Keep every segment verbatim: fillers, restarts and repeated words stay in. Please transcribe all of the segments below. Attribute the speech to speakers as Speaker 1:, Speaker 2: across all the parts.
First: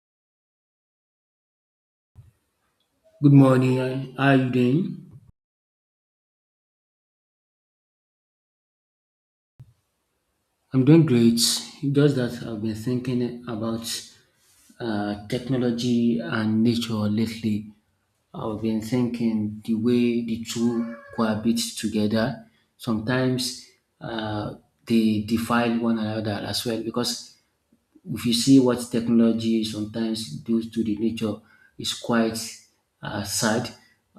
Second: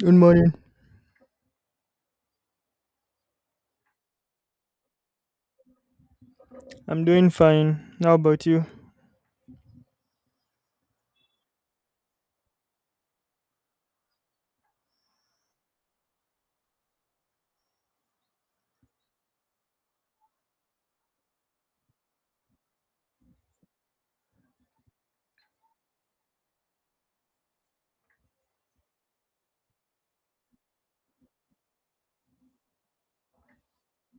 Speaker 1: Good morning.
Speaker 2: Good morning. And How are you doing?
Speaker 1: I'm doing fine. How about you?
Speaker 2: I'm doing great. Just that I've been thinking about uh, technology and nature lately. I've been thinking the way the two cohabit together. Sometimes uh, they defile one another as well, because if you see what technology sometimes does to the nature, it's quite uh, sad.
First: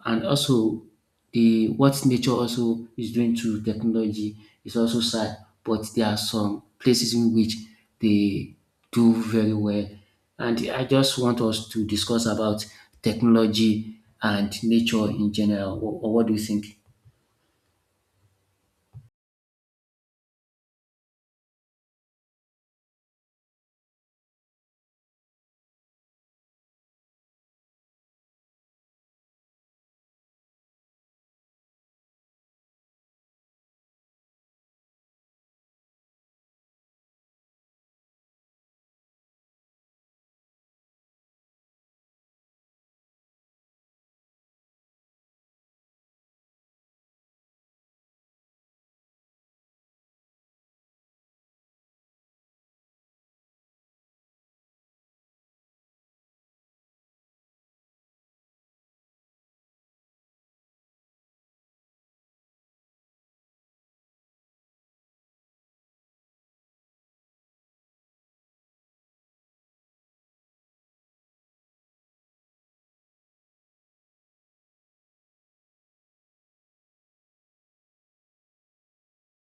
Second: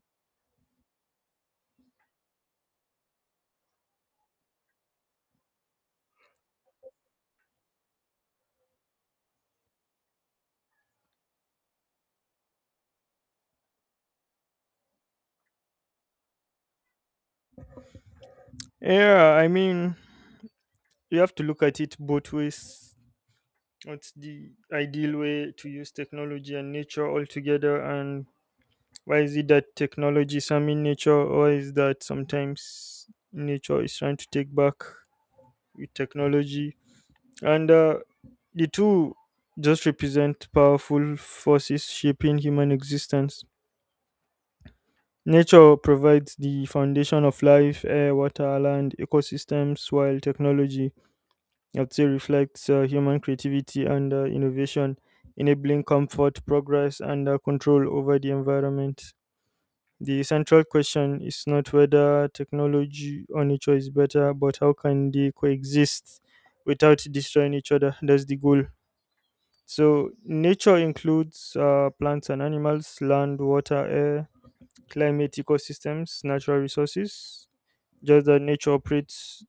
Speaker 2: And also, the what nature also is doing to technology is also sad. But there are some places in which they do very well. And I just want us to discuss about technology and nature in general. Or, or what do you think?
Speaker 1: Yeah, I mean, you have to look at it both ways. What's the ideal way to use technology and nature all together? And why is it that technology is harming nature, or is that sometimes nature is trying to take back with technology? And uh, the two just represent powerful forces shaping human existence. Nature provides the foundation of life, air, water, land, ecosystems, while technology, I'd say, reflects uh, human creativity and uh, innovation, enabling comfort, progress, and uh, control over the environment. The central question is not whether technology or nature is better, but how can they coexist without destroying each other? That's the goal. So, nature includes uh, plants and animals, land, water, air, climate ecosystems, natural resources, just that nature operates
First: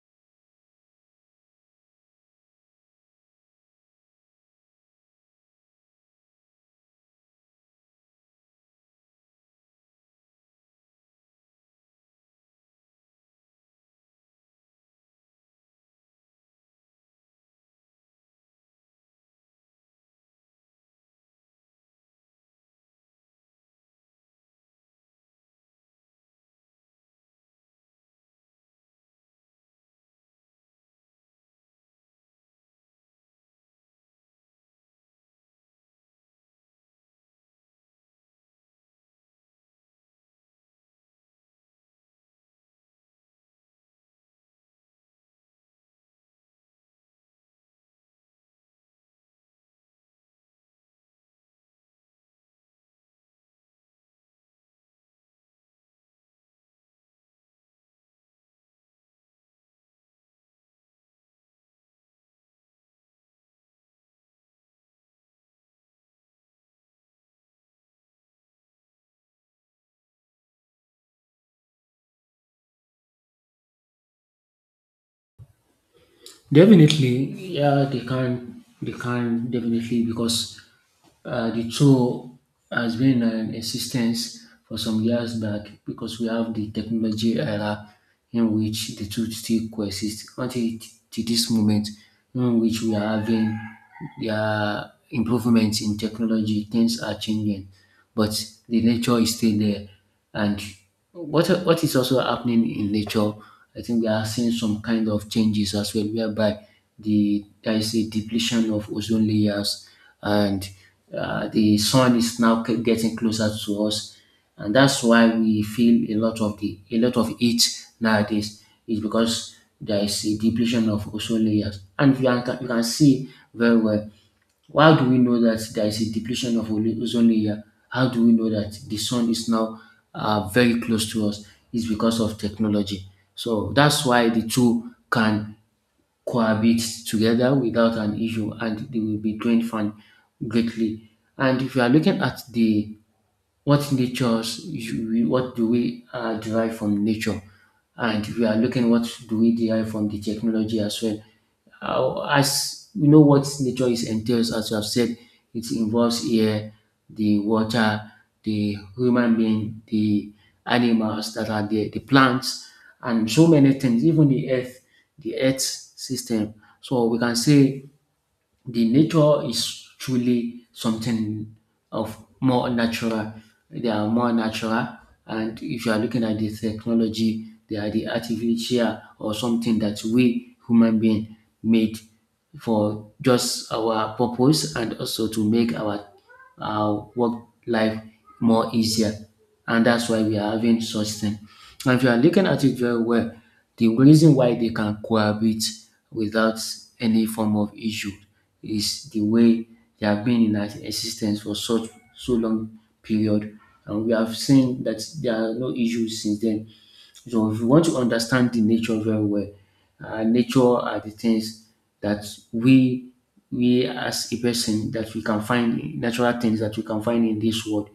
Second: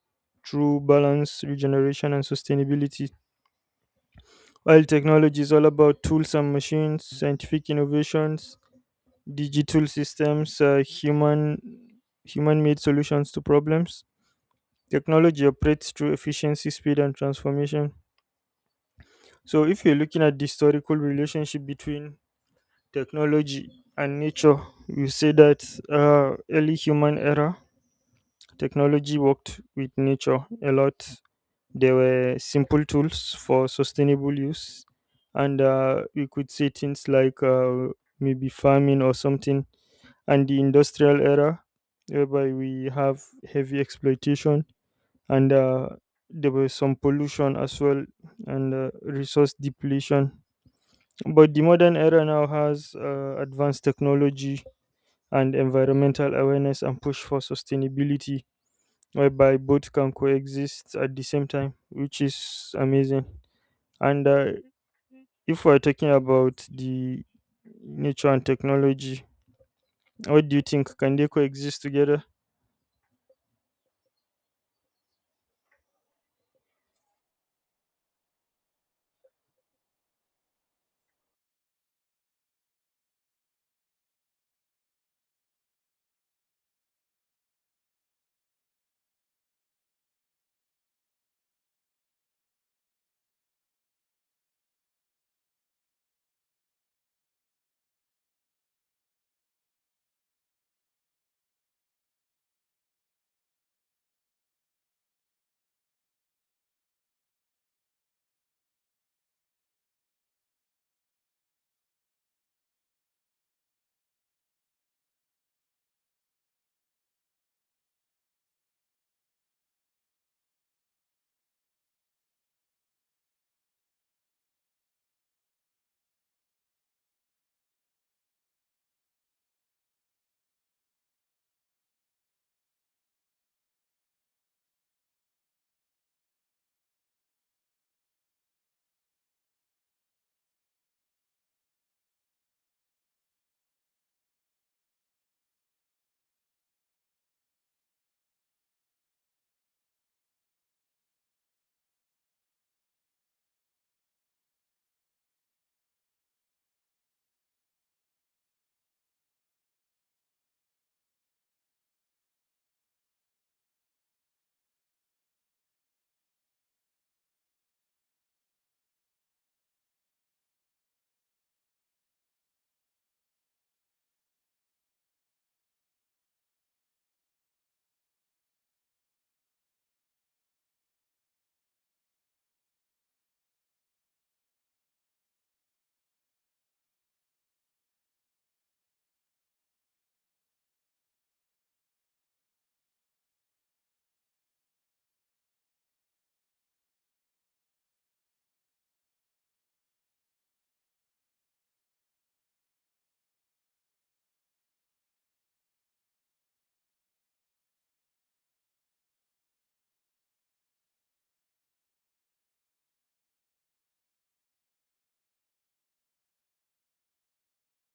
Speaker 1: through balance, regeneration, and sustainability. While technology is all about tools and machines, scientific innovations, digital systems, uh, human human made solutions to problems. Technology operates through efficiency, speed, and transformation. So, if you're looking at the historical relationship between technology and nature, you say that uh, early human era technology worked with nature a lot. There were simple tools for sustainable use, and uh, we could say things like uh, maybe farming or something. And the industrial era, whereby we have heavy exploitation, and uh, there was some pollution as well, and uh, resource depletion. But the modern era now has uh, advanced technology and environmental awareness and push for sustainability, whereby both can coexist at the same time, which is amazing. And uh, if we're talking about the nature and technology, what do you think? Can they coexist together?
Speaker 2: Definitely, yeah, they can, they can definitely, because uh, the tool has been an in existence for some years back, because we have the technology era in which the two still coexist until to this moment in which we are having their improvements in technology. Things are changing, but the nature is still there. And what what is also happening in nature, I think we are seeing some kind of changes as well, whereby the there is a depletion of ozone layers, and uh, the sun is now c- getting closer to us, and that's why we feel a lot of the a lot of heat nowadays. Is because there is a depletion of ozone layers, and you can you can see very well. Why do we know that there is a depletion of ole- ozone layer? How do we know that the sun is now uh, very close to us? It's because of technology. So that's why the two can cohabit together without an issue, and they will be doing fine greatly. And if you are looking at the what natures, you- we- what do we uh, derive from nature? And if you are looking what do we derive from the technology as well? Uh, as we know what nature is entails, as you have said, it involves air, the water, the human being, the animals that are there, the plants, and so many things, even the earth, the earth system. So we can say the nature is truly something of more natural. They are more natural, and if you are looking at the technology, they are the artificial, or something that we human being made for just our purpose and also to make our our work life more easier. And that's why we are having such thing. And if you are looking at it very well, the reason why they can cohabit without any form of issue is the way they have been in ex- existence for such so long period. And we have seen that there are no issues since then. So if you want to understand the nature very well, uh, nature are the things that we we as a person, that we can find natural things that we can find in this world.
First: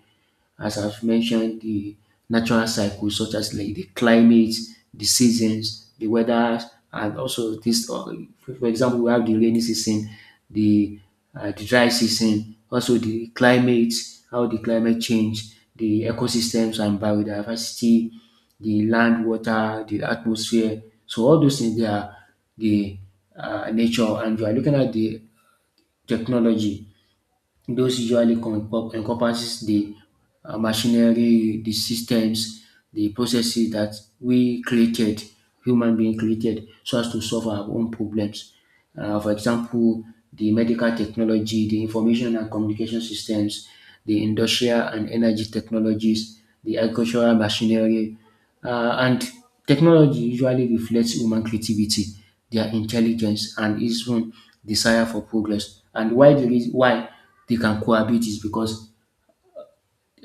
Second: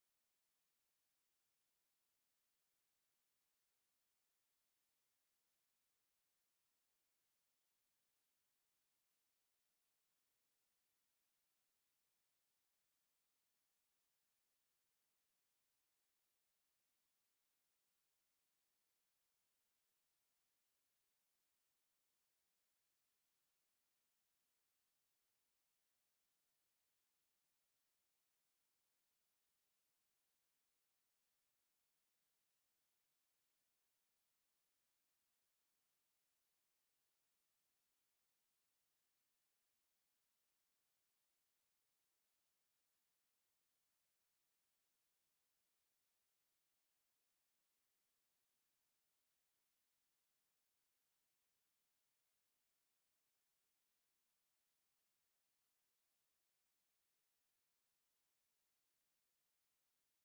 Speaker 2: As I've mentioned, the natural cycles such as like the climate, the seasons, the weather, and also this. uh, For example, we have the rainy season, the uh, the dry season, also the climate, how the climate change, the ecosystems and biodiversity, the land, water, the atmosphere. So all those things, they are the uh, nature. And we are looking at the technology. Those usually compo- encompasses the uh, machinery, the systems, the processes that we created, human being created, so as to solve our own problems. Uh, for example, the medical technology, the information and communication systems, the industrial and energy technologies, the agricultural machinery, uh, and technology usually reflects human creativity, their intelligence, and even desire for progress. And why the reason why they can cohabit is because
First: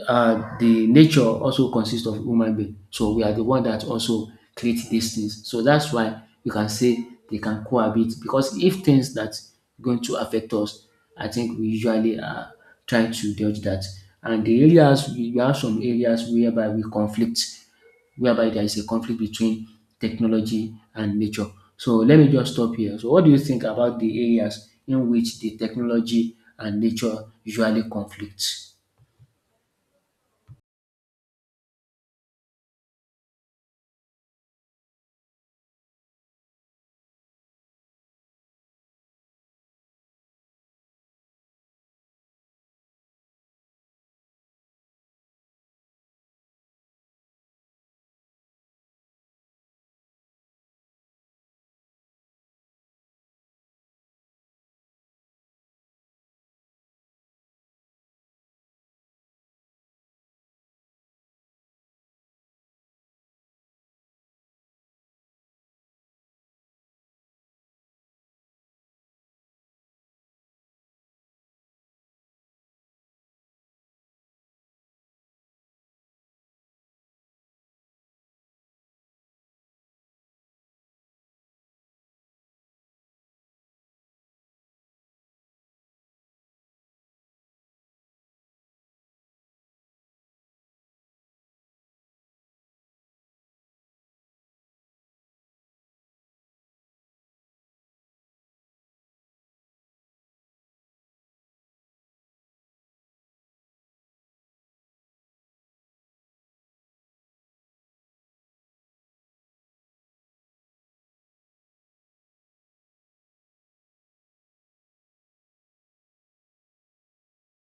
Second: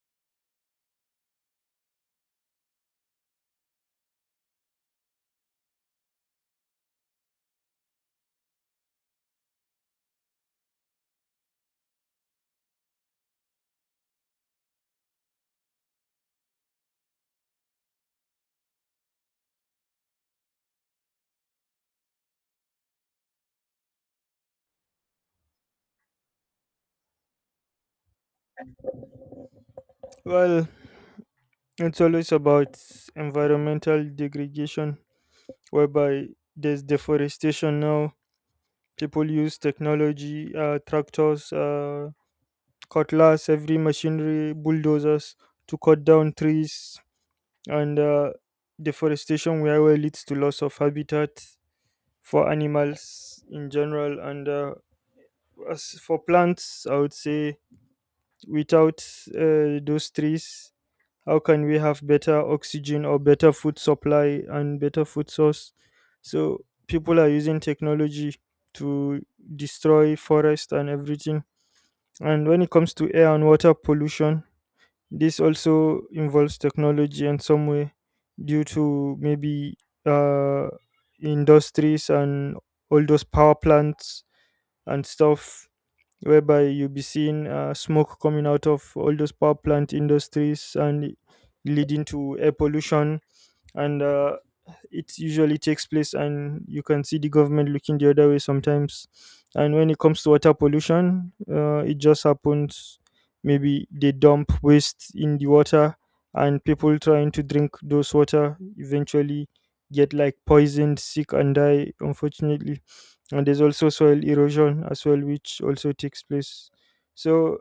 Speaker 2: uh, the nature also consists of human being. So we are the one that also create these things. So that's why you can say they can cohabit, because if things that going to affect us, I think we usually are trying to dodge that. And the areas we we have some areas whereby we conflict, whereby there is a conflict between technology and nature. So let me just stop here. So what do you think about the areas in which the technology and nature usually conflict?
Speaker 1: Well, it's always about environmental degradation, whereby there's deforestation now. People use technology, uh, tractors, uh, cutlass, every machinery, bulldozers to cut down trees, and uh, deforestation where well leads to loss of habitat for animals in general. And uh, as for plants, I would say without uh, those trees, how can we have better oxygen or better food supply and better food source? So people are using technology to destroy forest and everything. And when it comes to air and water pollution, this also involves technology in some way due to maybe uh, industries and all those power plants and stuff, whereby you'll be seeing uh, smoke coming out of all those power plant industries and leading to air pollution, and uh, it usually takes place, and you can see the government looking the other way sometimes. And when it comes to water pollution, uh, it just happens. Maybe they dump waste in the water, and people trying to drink those water eventually get like poisoned, sick and die, unfortunately. And there's also soil erosion as well, which also takes place. So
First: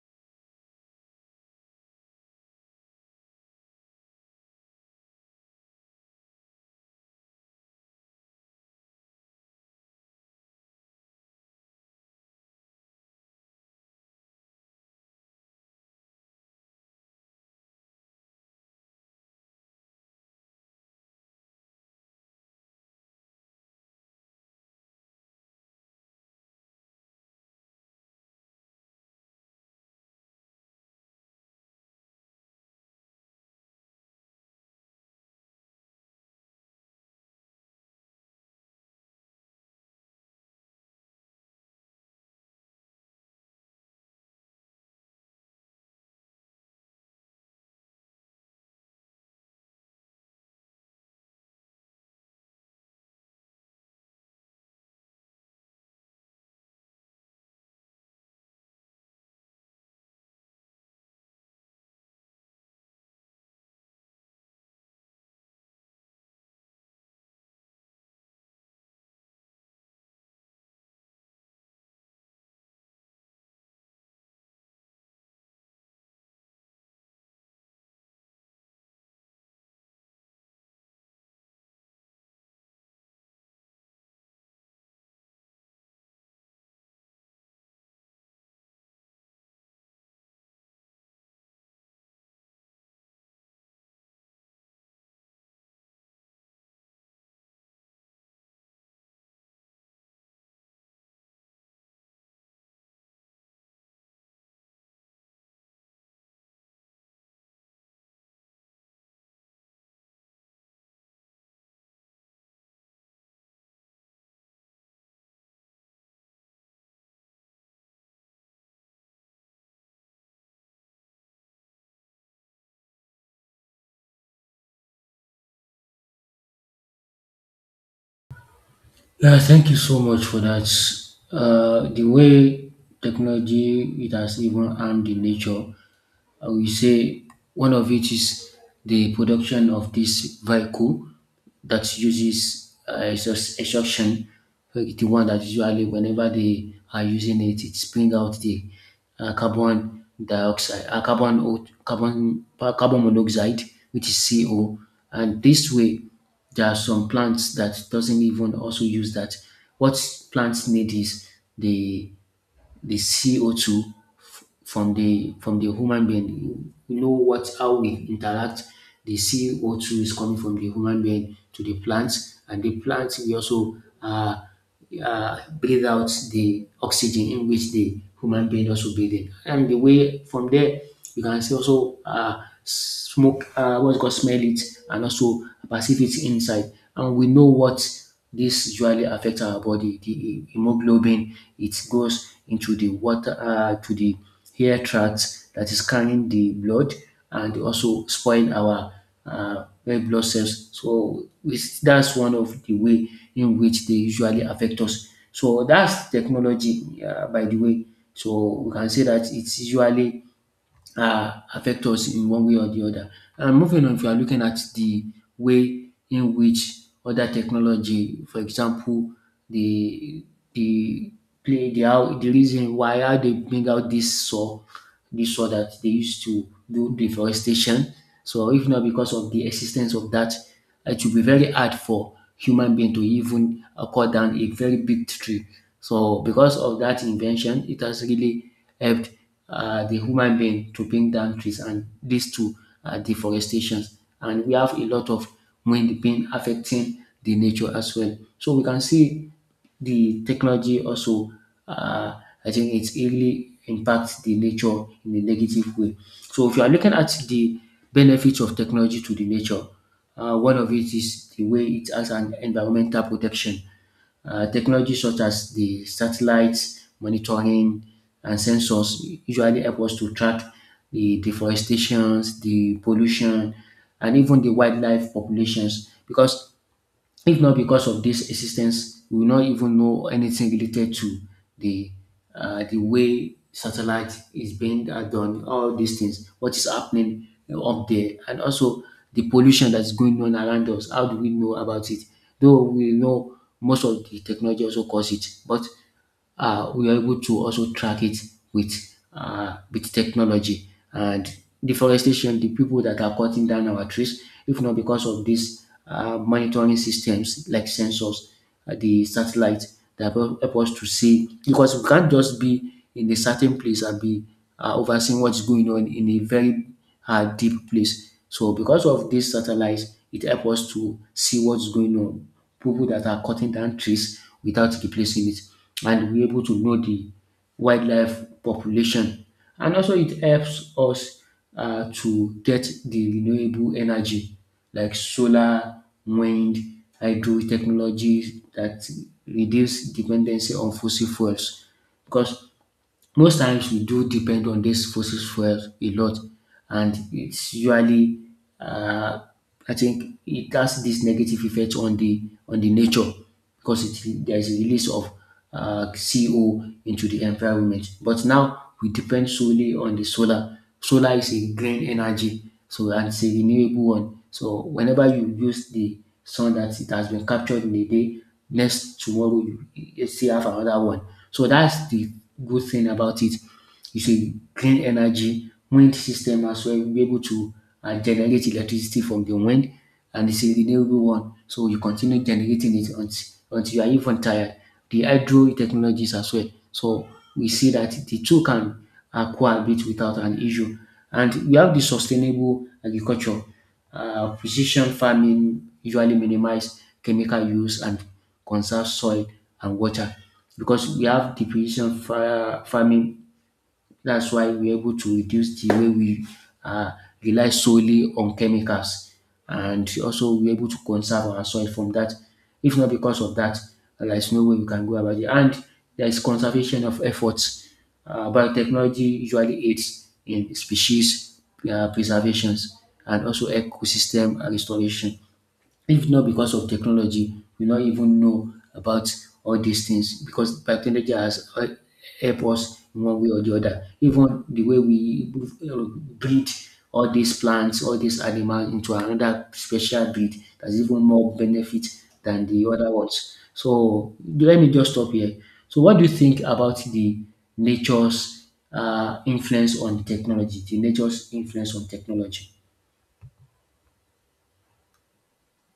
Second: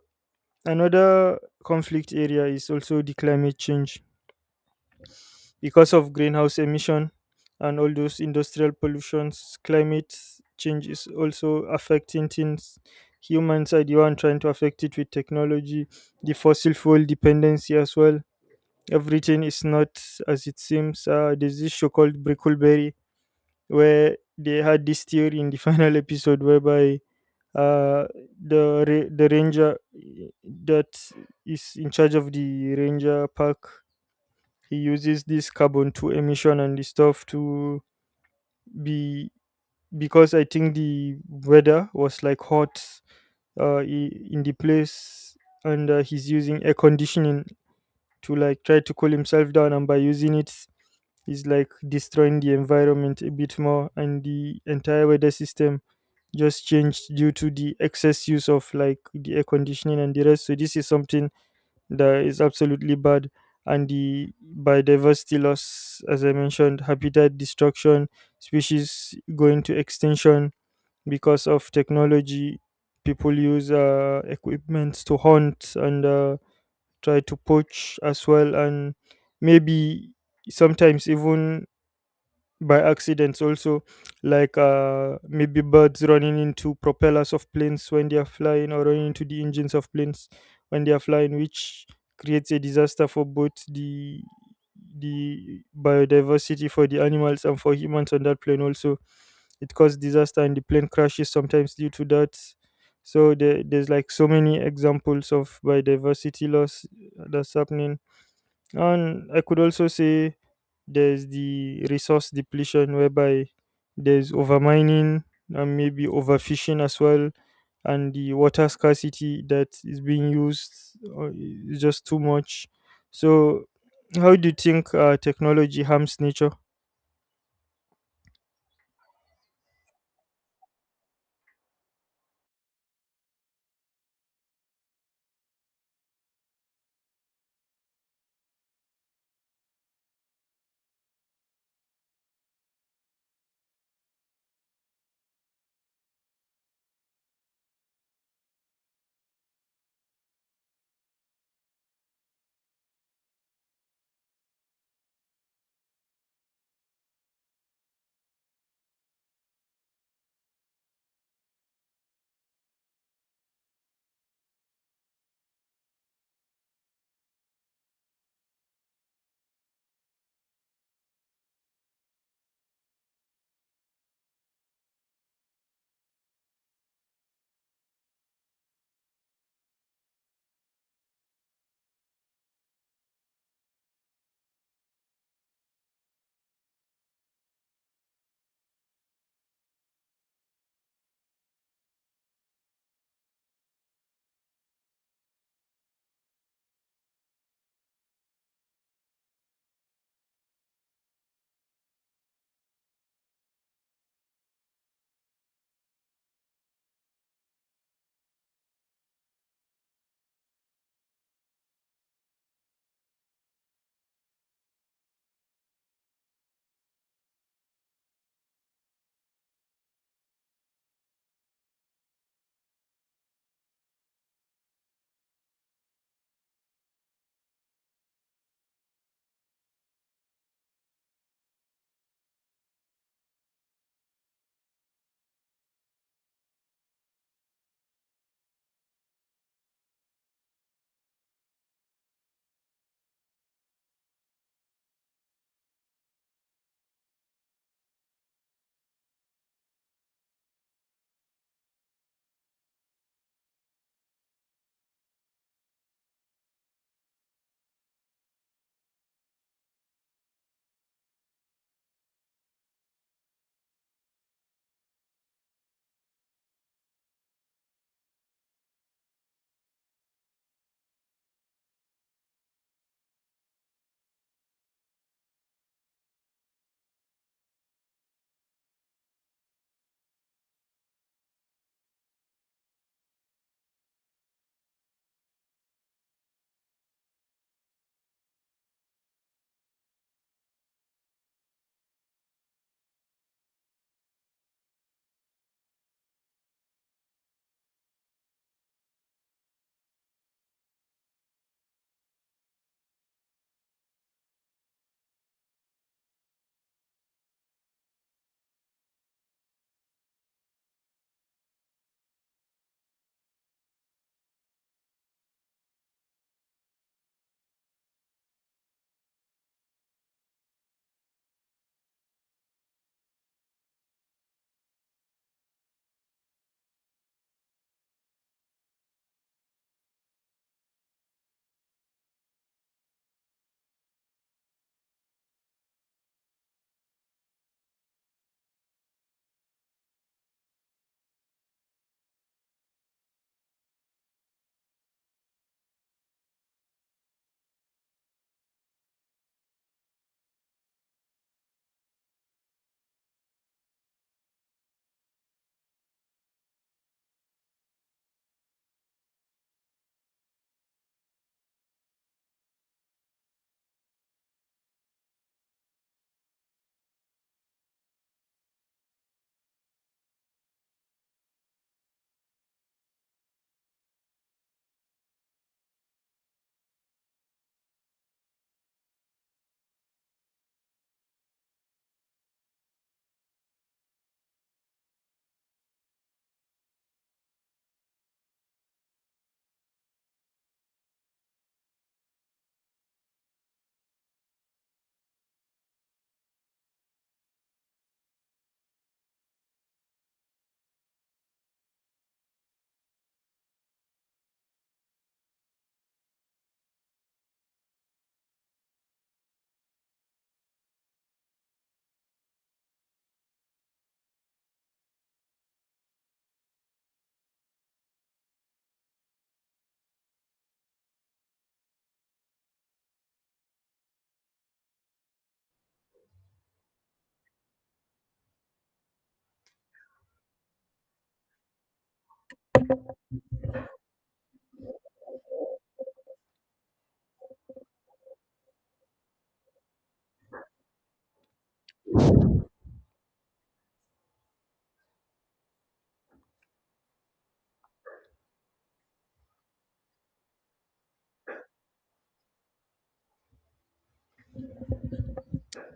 Speaker 1: another conflict area is also the climate change because of greenhouse emission and all those industrial pollutions. Climate change is also affecting things. Humans are the one trying to affect it with technology, the fossil fuel dependency as well. Everything is not as it seems. Uh, there's this show called brickleberry where they had this theory in the final episode, whereby uh the ra- the ranger eh, that is in charge of the ranger park, he uses this carbon two emission and the stuff to be, because I think the weather was like hot uh, i- in the place, and uh, he's using air conditioning to like try to cool himself down, and by using it, he's like destroying the environment a bit more, and the entire weather system just changed due to the excess use of like the air conditioning and the rest. So this is something that is absolutely bad. And the biodiversity loss, as I mentioned, habitat destruction, species going to extinction because of technology. People use uh, equipment to hunt and uh, try to poach as well, and maybe sometimes even by accidents also, like uh maybe birds running into propellers of planes when they are flying, or running into the engines of planes when they are flying, which creates a disaster for both the the biodiversity for the animals and for humans on that plane. Also, it caused disaster and the plane crashes sometimes due to that. So there, there's like so many examples of biodiversity loss that's happening. And I could also say there's the resource depletion, whereby there's overmining and maybe overfishing as well, and the water scarcity that is being used uh, is just too much. So, how do you think uh, technology harms nature?
Speaker 2: Yeah, thank you so much for that. Uh, the way technology it has even harmed the nature, I will say one of it is the production of this vehicle that uses uh, exhaust- exhaustion, like the one that usually whenever they are using it, it brings out the uh, carbon dioxide, uh, carbon, o- carbon, pa- carbon monoxide, which is C O. And this way, there are some plants that doesn't even also use that. What plants need is the the C O two f- from the from the human being. You know what how we interact. The C O two is coming from the human being to the plants, and the plants we also uh, uh, breathe out the oxygen in which the human being also breathe in. And the way from there, you can see also uh, smoke, uh, what's called smell it, and also perceive it inside. And we know what this usually affects our body. The hemoglobin it goes into the water uh, to the air tract that is carrying the blood and also spoil our uh, red blood cells. So it's, that's one of the way in which they usually affect us. So that's technology, uh, by the way. So we can say that it's usually uh, affect us in one way or the other. And moving on, if you are looking at the way in which other technology, for example, the the play the how the reason why how they bring out this saw, this saw that they used to do deforestation. So if not because of the existence of that, it will be very hard for human being to even uh, cut down a very big tree. So because of that invention, it has really helped uh, the human being to bring down trees and leads to uh, deforestation. And we have a lot of wind being affecting the nature as well. So we can see the technology also, uh, I think it really impacts the nature in a negative way. So if you are looking at the benefits of technology to the nature, uh, one of it is the way it has an environmental protection. Uh, technology such as the satellites, monitoring, and sensors usually help us to track the deforestations, the pollution, and even the wildlife populations, because if not because of this assistance, we will not even know anything related to the uh, the way satellite is being uh, done, all these things, what is happening uh, up there, and also the pollution that's going on around us. How do we know about it? Though we know most of the technology also cause it, but uh, we are able to also track it with uh, with technology. And deforestation, the people that are cutting down our trees, if not because of these uh, monitoring systems like sensors, uh, the satellite that will help us to see, because we can't just be in a certain place and be uh, overseeing what's going on in a very uh, deep place. So because of these satellites, it helps us to see what's going on, people that are cutting down trees without replacing it, and we're able to know the wildlife population. And also it helps us uh, to get the renewable energy like solar, wind, hydro technologies that reduce dependency on fossil fuels, because most times we do depend on this fossil fuels a lot, and it's usually uh, I think it has this negative effect on the on the nature, because it, there's a release of uh, C O into the environment. But now we depend solely on the solar. Solar is a green energy, so and it's a renewable one. So whenever you use the sun that it has been captured in a day, next tomorrow you you still have another one. So that's the good thing about it. It's a clean energy wind system as well. We're able to uh, generate electricity from the wind, and it's a renewable one. So you continue generating it until, until you are even tired. The hydro technologies as well. So we see that the two can uh, cohabit without an issue. And we have the sustainable agriculture. Uh, precision farming usually minimize chemical use and conserve soil and water, because we have the precision fa- farming. That's why we're able to reduce the way we uh, rely solely on chemicals. And also, we're able to conserve our soil from that. If not because of that, there's no way we can go about it. And there's conservation of efforts. Uh, biotechnology usually aids in species uh, preservations and also ecosystem restoration. If not because of technology, we not even know about all these things, because technology has hel- help us in one way or the other. Even the way we uh, breed all these plants, all these animals into another special breed that's even more benefit than the other ones. So let me just stop here. So what do you think about the nature's uh, influence on technology? The nature's influence on technology?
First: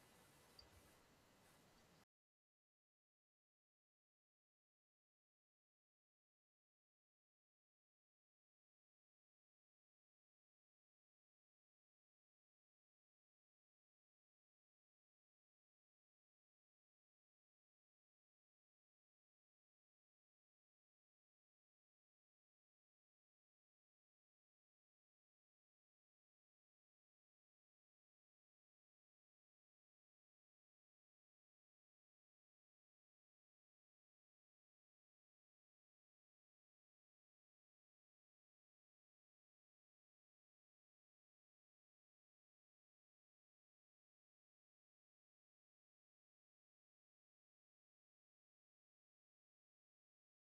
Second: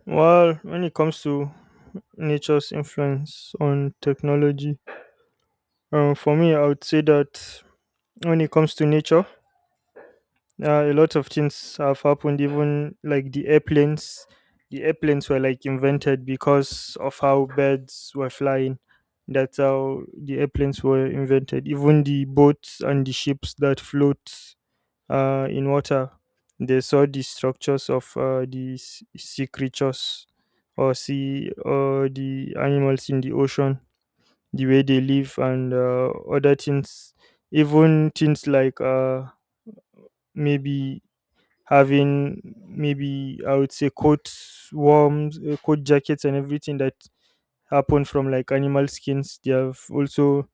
Speaker 1: Well, when it comes to nature's influence on technology, uh, for me, I would say that when it comes to nature, uh, a lot of things have happened, even like the airplanes. The airplanes were like invented because of how birds were flying. That's how the airplanes were invented. Even the boats and the ships that float uh, in water, they saw the structures of uh, the s- sea creatures, or sea or the animals in the ocean, the way they live and uh, other things. Even things like uh, maybe having, maybe I would say coat warms, uh, coat jackets, and everything that happen from like animal skins. They have also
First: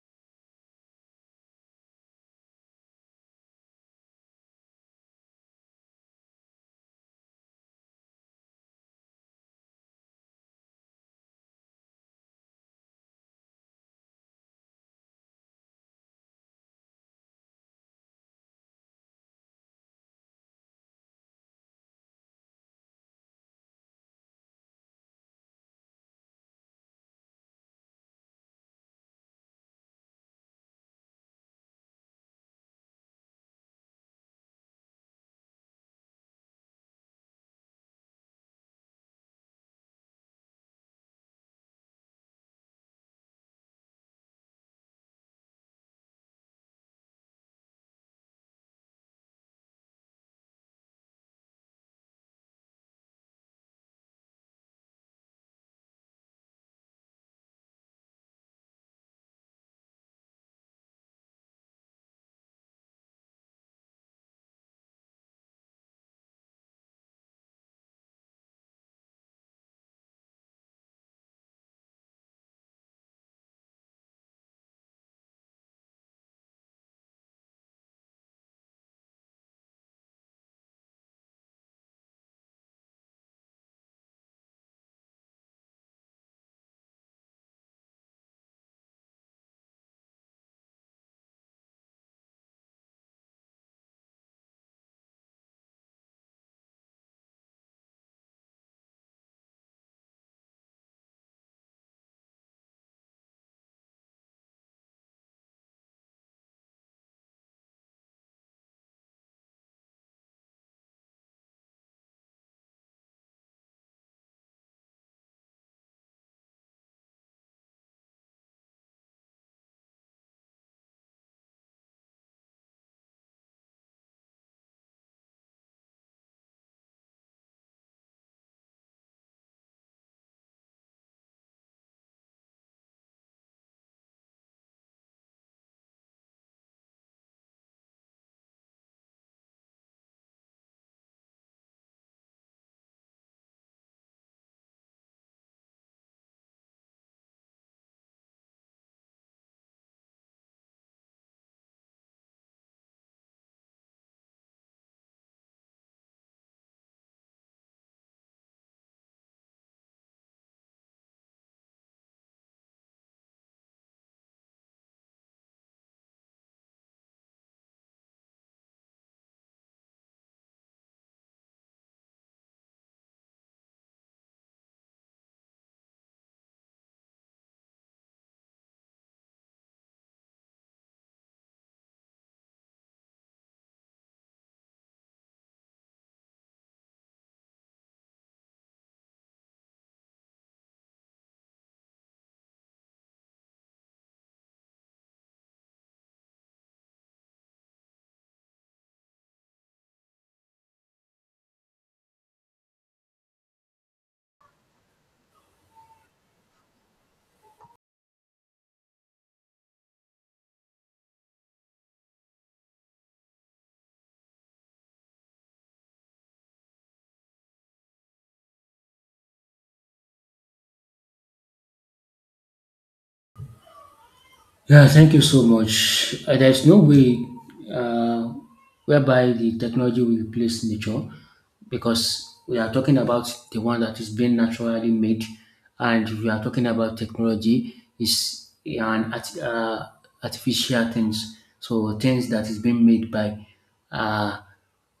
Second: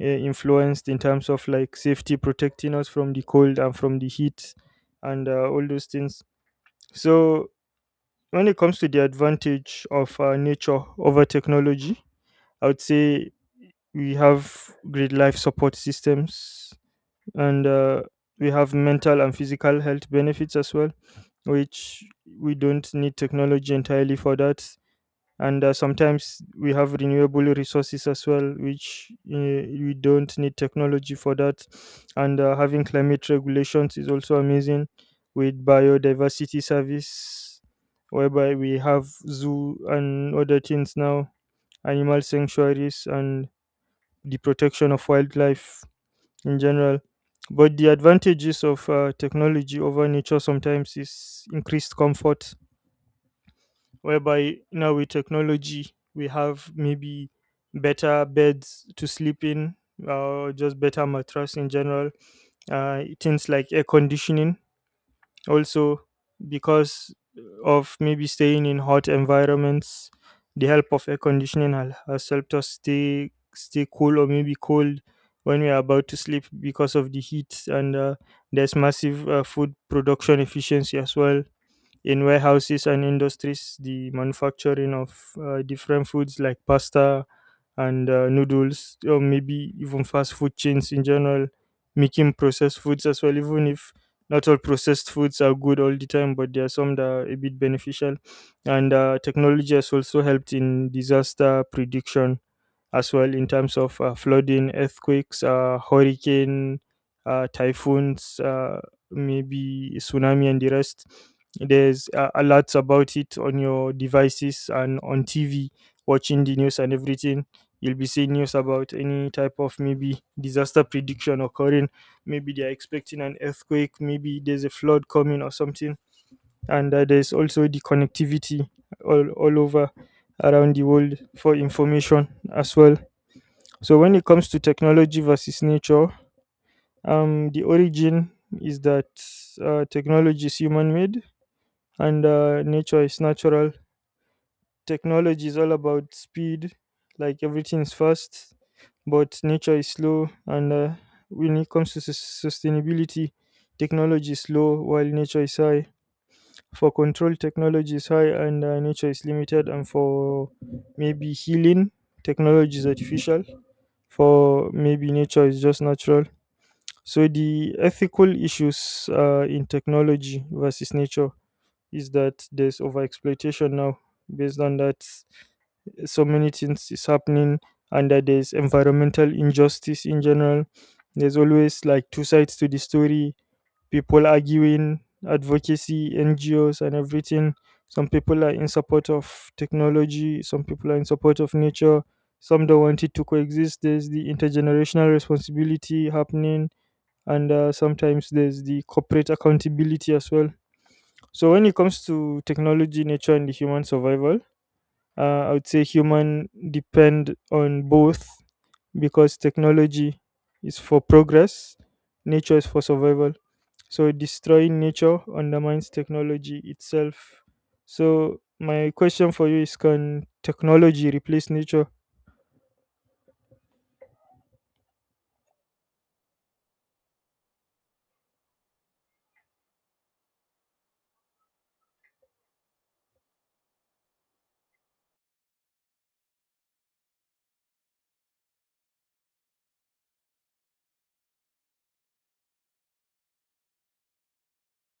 Speaker 1: uh, influenced in terms of like safety, protecting us from the cold and from the heat, and uh, all those things. So when it comes to the advantage of uh, nature over technology, I would say we have great life support systems, and uh, we have mental and physical health benefits as well, which we don't need technology entirely for that. And uh, sometimes we have renewable resources as well, which uh, we don't need technology for that. And uh, having climate regulations is also amazing, with biodiversity service, whereby we have zoo and other things now, animal sanctuaries and the protection of wildlife in general. But the advantages of uh, technology over nature sometimes is increased comfort, whereby now with technology we have maybe better beds to sleep in, uh, just better mattress in general, uh, things like air conditioning also, because of maybe staying in hot environments, the help of air conditioning hel- has helped us stay stay cool or maybe cold when we are about to sleep because of the heat. And uh, there's massive uh, food production efficiency as well in warehouses and industries, the manufacturing of uh, different foods like pasta and uh, noodles, or maybe even fast food chains in general, making processed foods as well, even if not all processed foods are good all the time, but there are some that are a bit beneficial. And uh, technology has also helped in disaster prediction as well in terms of uh, flooding, earthquakes, uh, hurricane, uh, typhoons, uh, maybe tsunami, and the rest. There's uh, alerts about it on your devices and on T V, watching the news and everything. You'll be seeing news about any type of maybe disaster prediction occurring. Maybe they are expecting an earthquake, maybe there's a flood coming or something. And uh, there's also the connectivity all, all over around the world for information as well. So when it comes to technology versus nature, um, the origin is that uh, technology is human-made and uh, nature is natural. Technology is all about speed, like everything is fast, but nature is slow. And uh, when it comes to sus- sustainability, technology is low while nature is high. For control, technology is high and uh, nature is limited. And for maybe healing, technology is artificial. For maybe nature is just natural. So the ethical issues uh, in technology versus nature is that there's overexploitation now. Based on that, so many things is happening, and that there's environmental injustice in general. There's always like two sides to the story. People arguing, advocacy, N G Os, and everything. Some people are in support of technology. Some people are in support of nature. Some don't want it to coexist. There's the intergenerational responsibility happening, and uh, sometimes there's the corporate accountability as well. So when it comes to technology, nature, and the human survival, uh, I would say human depend on both, because technology is for progress, nature is for survival. So destroying nature undermines technology itself. So my question for you is, can technology replace nature?
Speaker 2: Yeah, thank you so much. Uh, there's no way uh, whereby the technology will replace nature, because we are talking about the one that is being naturally made, and we are talking about technology is an art, uh, artificial things. So things that is being made by uh,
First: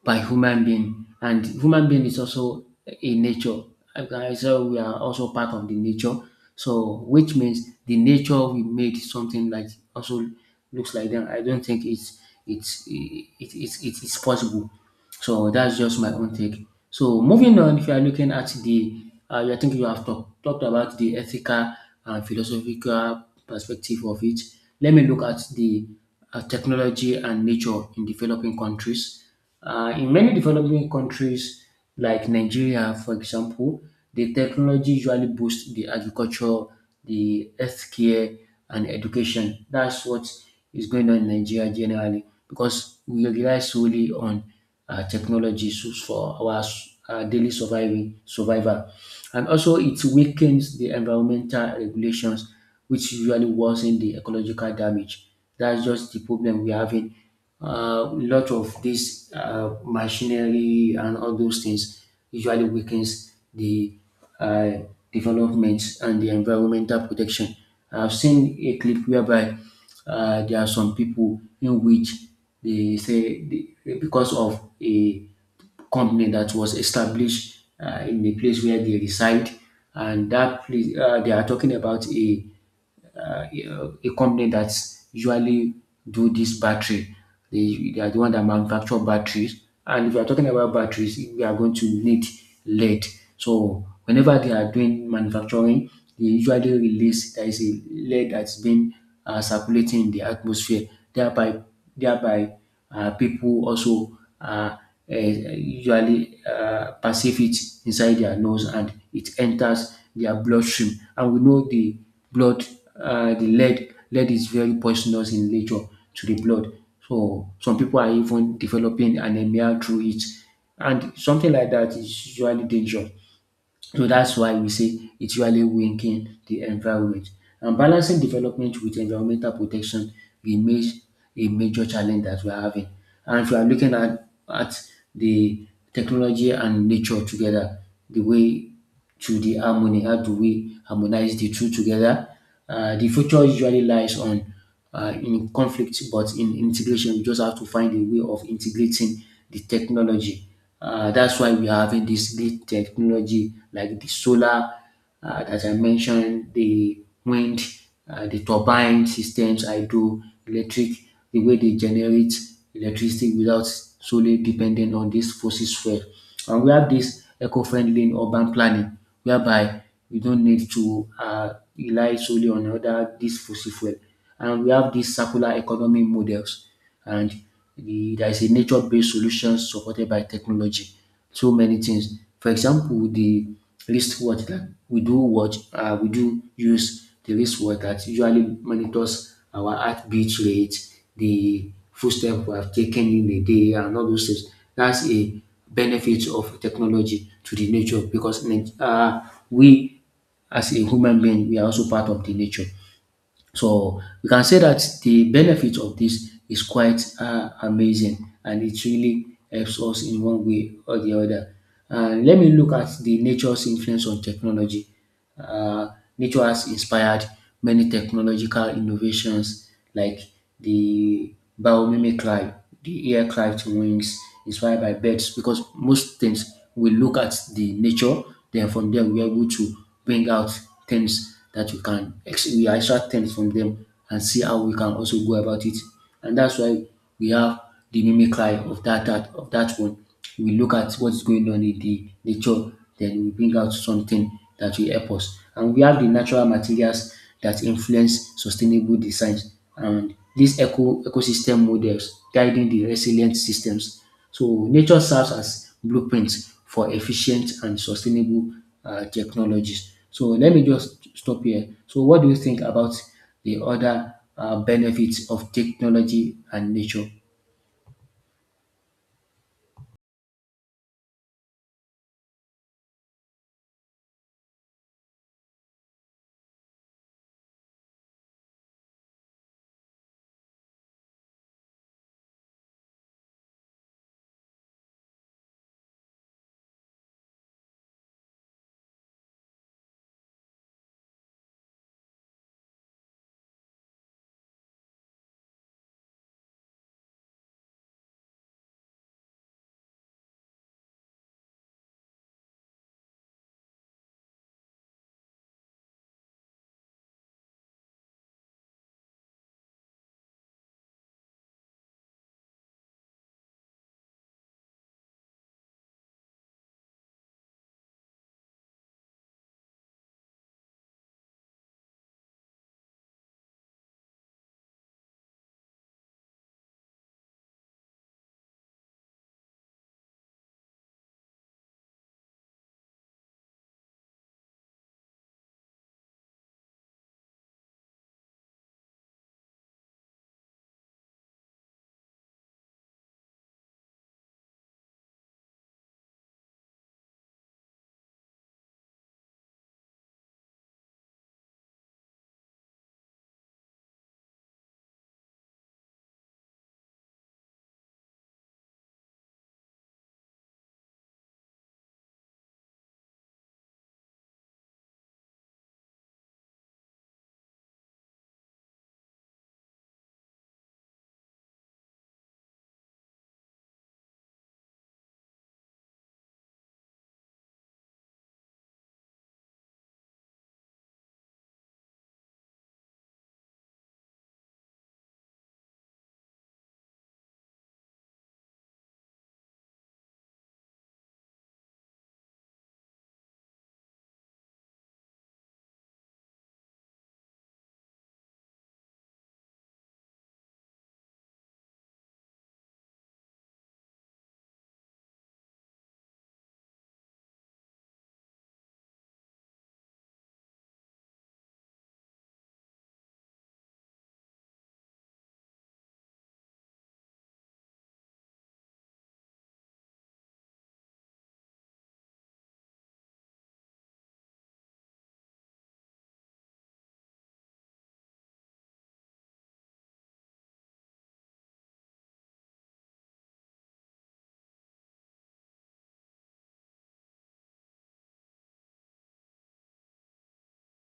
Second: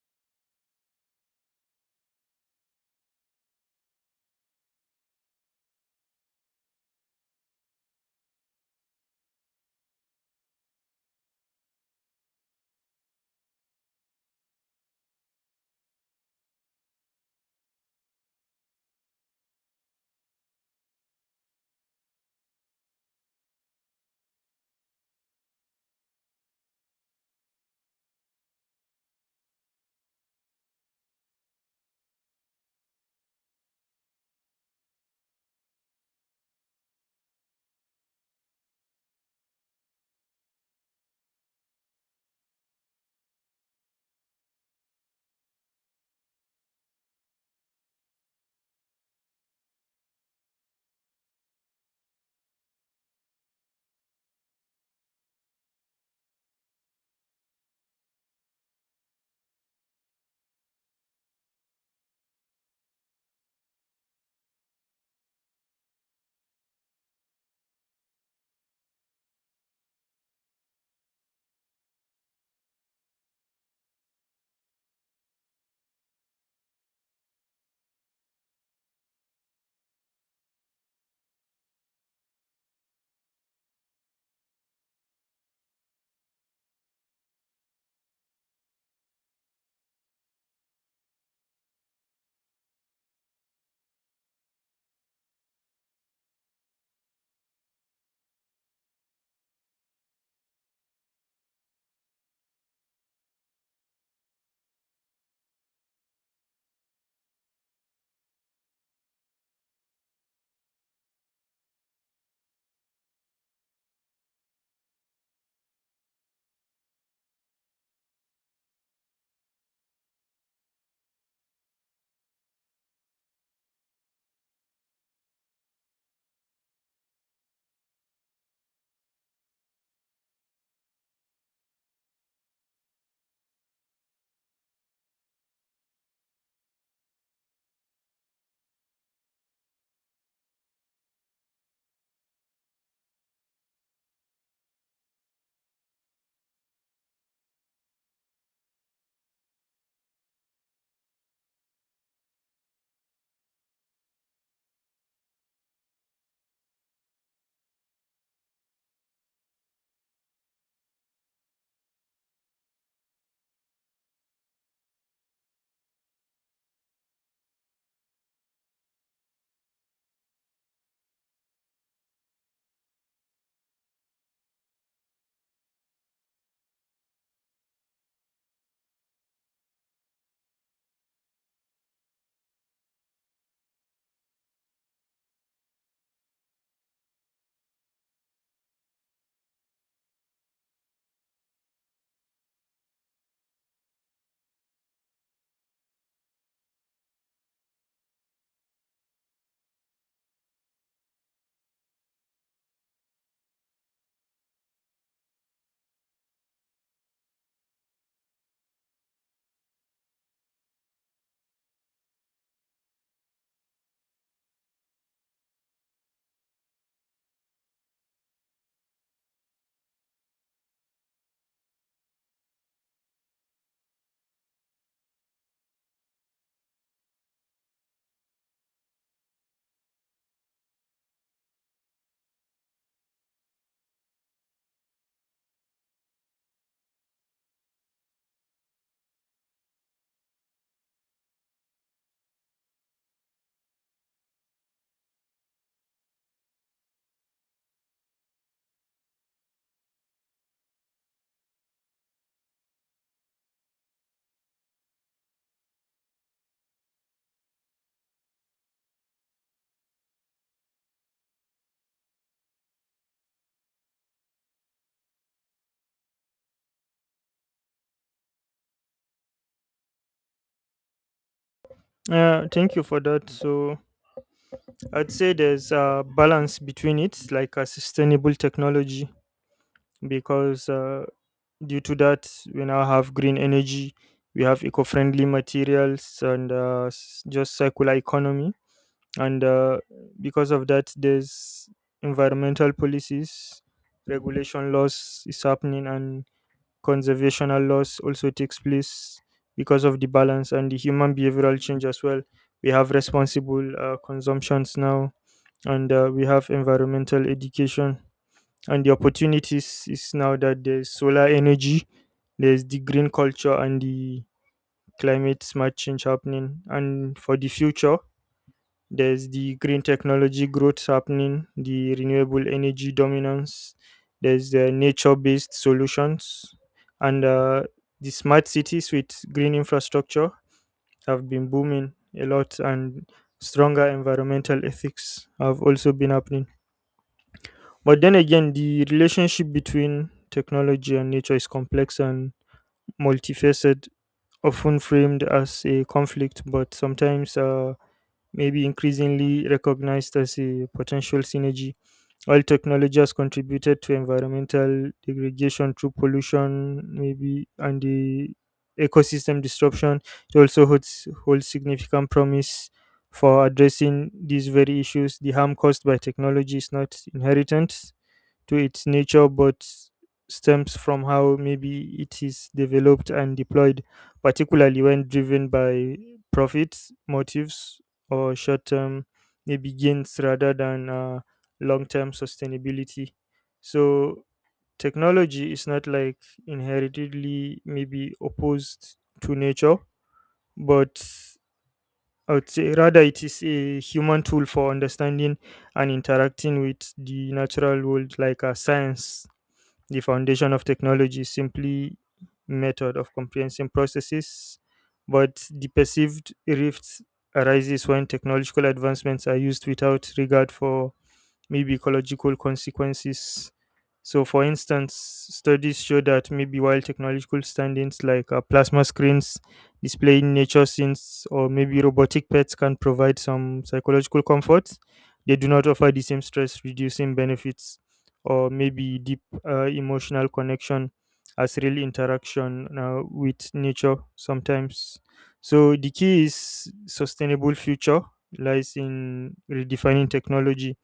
Speaker 2: by human being, and human being is also a nature. Okay, so we are also part of the nature, so which means the nature we made something like also looks like them. I don't think it's it's it, it, it, it is possible. So that's just my own take. So moving on, if you are looking at the, uh, I think you have talk, talked about the ethical and philosophical perspective of it. Let me look at the uh, technology and nature in developing countries. Uh, in many developing countries, like Nigeria, for example, the technology usually boosts the agriculture, the healthcare, and education. That's what is going on in Nigeria generally because we rely solely on uh, technology so- for our s- uh, daily surviving survival. And also it weakens the environmental regulations, which usually worsen the ecological damage. That's just the problem we're having. Uh, A lot of this uh, machinery and all those things usually weakens the uh, development and the environmental protection. I've seen a clip whereby uh, there are some people in which they say they, because of a company that was established uh, in the place where they reside, and that place uh, they are talking about a uh, a company that usually do this battery. They, they are the one that manufacture batteries. And if you are talking about batteries, we are going to need lead. So whenever they are doing manufacturing, they usually release, there is a lead that's been uh, circulating in the atmosphere. Thereby, thereby uh, people also uh, uh, usually uh, perceive it inside their nose and it enters their bloodstream. And we know the blood, uh, the lead, lead is very poisonous in nature to the blood. So some people are even developing anemia through it. And something like that is usually dangerous. So that's why we say it's usually winking the environment. And balancing development with environmental protection remains a major challenge that we're having. And if we are looking at, at the technology and nature together, the way to the harmony. How do we harmonize the two together? Uh, the future usually lies on uh, in conflict, but in integration, we just have to find a way of integrating the technology. Uh, that's why we are having this great technology like the solar, uh, as I mentioned, the wind, uh, the turbine systems, hydroelectric, the way they generate electricity without solely depending on this fossil fuel. And we have this eco-friendly in urban planning, whereby we don't need to uh, rely solely on other this fossil fuel. And we have these circular economy models, and the, there is a nature-based solution supported by technology. So many things. For example, the wristwatch that we do watch, uh, we do use the wristwatch that usually monitors our heartbeat rate, the footstep we have taken in a day, and all those things. That's a benefit of technology to the nature because nat- uh, we as a human being, we are also part of the nature. So we can say that the benefit of this is quite um amazing, and it really helps us in one way or the other. And let me look at the nature's influence on technology. uh, Nature has inspired many technological innovations like the biomimic cry, the air cry to wings inspired by birds, because most things we look at the nature, then from there we're able to bring out things that we can, ex- we extract things from them and see how we can also go about it. And that's why we have the mimicry of that, that of that one, we look at what is going on in the nature, then we bring out something that will help us. And we have the natural materials that influence sustainable designs and these eco ecosystem models guiding the resilient systems. So nature serves as blueprints for efficient and sustainable uh, technologies. So let me just stop here. So what do you think about the other uh, benefits of technology and nature?
Speaker 1: Uh, thank you for that. So I'd say there's a balance between it, like a sustainable technology, because uh, due to that, we now have green energy, we have eco friendly materials, and uh, s- just circular economy. And uh, because of that, there's environmental policies, regulation laws is happening, and conservational laws also takes place because of the balance and the human behavioral change as well. We have responsible uh, consumptions now, and uh, we have environmental education, and the opportunities is now that there's solar energy. There's the green culture and the climate smart change happening. And for the future, there's the green technology growth happening, the renewable energy dominance. There's the nature based solutions, and uh, the smart cities with green infrastructure have been booming a lot, and stronger environmental ethics have also been happening. But then again, the relationship between technology and nature is complex and multifaceted, often framed as a conflict, but sometimes uh, maybe increasingly recognized as a potential synergy. While technology has contributed to environmental degradation through pollution, maybe, and the ecosystem disruption, it also holds, holds significant promise for addressing these very issues. The harm caused by technology is not inheritance to its nature, but stems from how maybe it is developed and deployed, particularly when driven by profits, motives, or short term maybe gains rather than uh, long term sustainability. So, technology is not like inheritedly maybe opposed to nature, but I would say rather it is a human tool for understanding and interacting with the natural world, like a science. The foundation of technology is simply method of comprehension processes, but the perceived rift arises when technological advancements are used without regard for maybe ecological consequences. So, for instance, studies show that maybe while technological standings like uh, plasma screens, displaying nature scenes, or maybe robotic pets can provide some psychological comfort, they do not offer the same stress reducing benefits or maybe deep uh, emotional connection as real interaction uh, with nature sometimes. So, the key is sustainable future lies in redefining technology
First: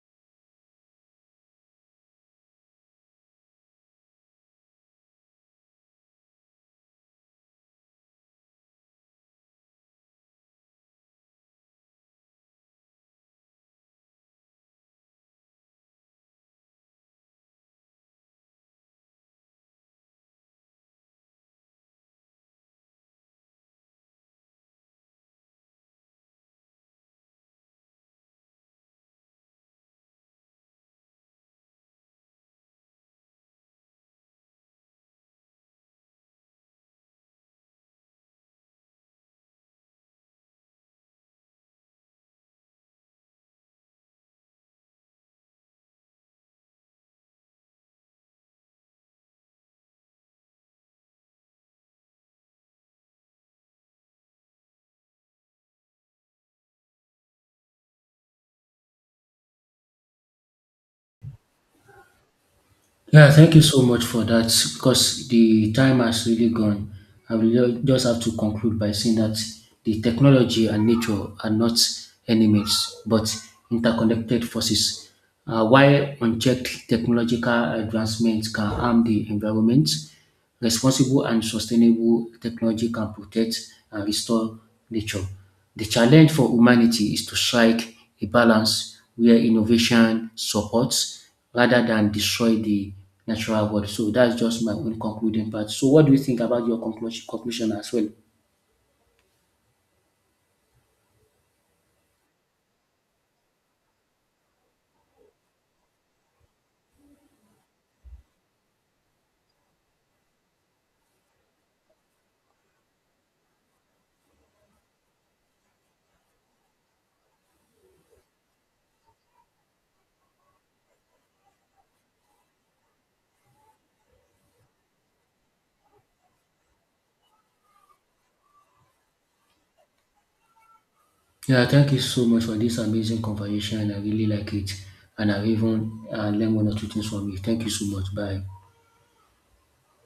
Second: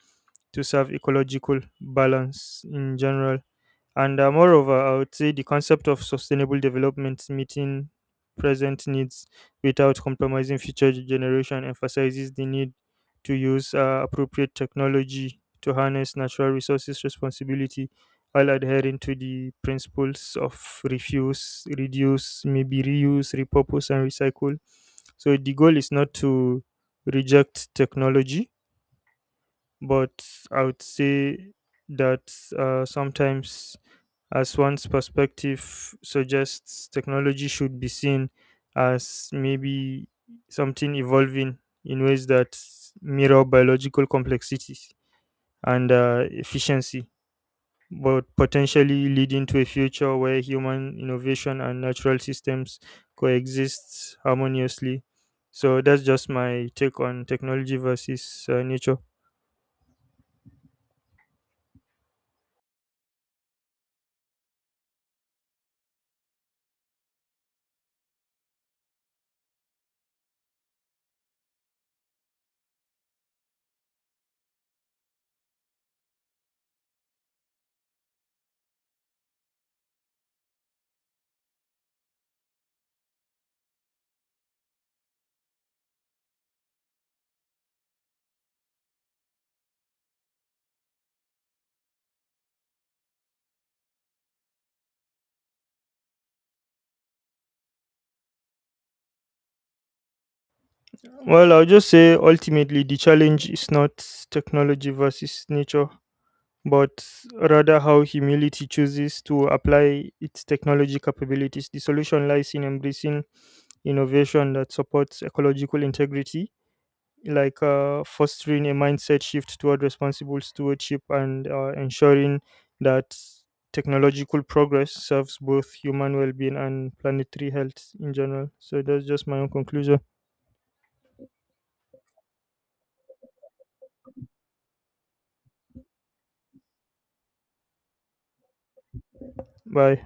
Speaker 1: to serve ecological balance in general. And uh, moreover, I would say the concept of sustainable development, meeting present needs without compromising future generation, emphasizes the need to use uh, appropriate technology to harness natural resources responsibility, while adhering to the principles of refuse, reduce, maybe reuse, repurpose, and recycle. So the goal is not to reject technology, but I would say that uh, sometimes, as one's perspective suggests, technology should be seen as maybe something evolving in ways that mirror biological complexity and uh, efficiency, but potentially leading to a future where human innovation and natural systems coexist harmoniously. So that's just my take on technology versus uh, nature.
Speaker 2: Yeah, thank you so much for that, because the time has really gone. I will ju- just have to conclude by saying that the technology and nature are not enemies but interconnected forces. Uh, while unchecked, technological advancements can harm the environment. Responsible and sustainable technology can protect and restore nature. The challenge for humanity is to strike a balance where innovation supports rather than destroy the natural world. So that's just my own concluding part. So what do you think about your conclusion, conclusion as well?
Speaker 1: Well, I'll just say ultimately the challenge is not technology versus nature, but rather how humility chooses to apply its technology capabilities. The solution lies in embracing innovation that supports ecological integrity, like uh, fostering a mindset shift toward responsible stewardship and uh, ensuring that technological progress serves both human well being and planetary health in general. So that's just my own conclusion.
Speaker 2: Yeah, thank you so much for this amazing conversation. I really like it, and I've even uh, learned one or two things from you. Thank you so much. Bye.
Speaker 1: Bye.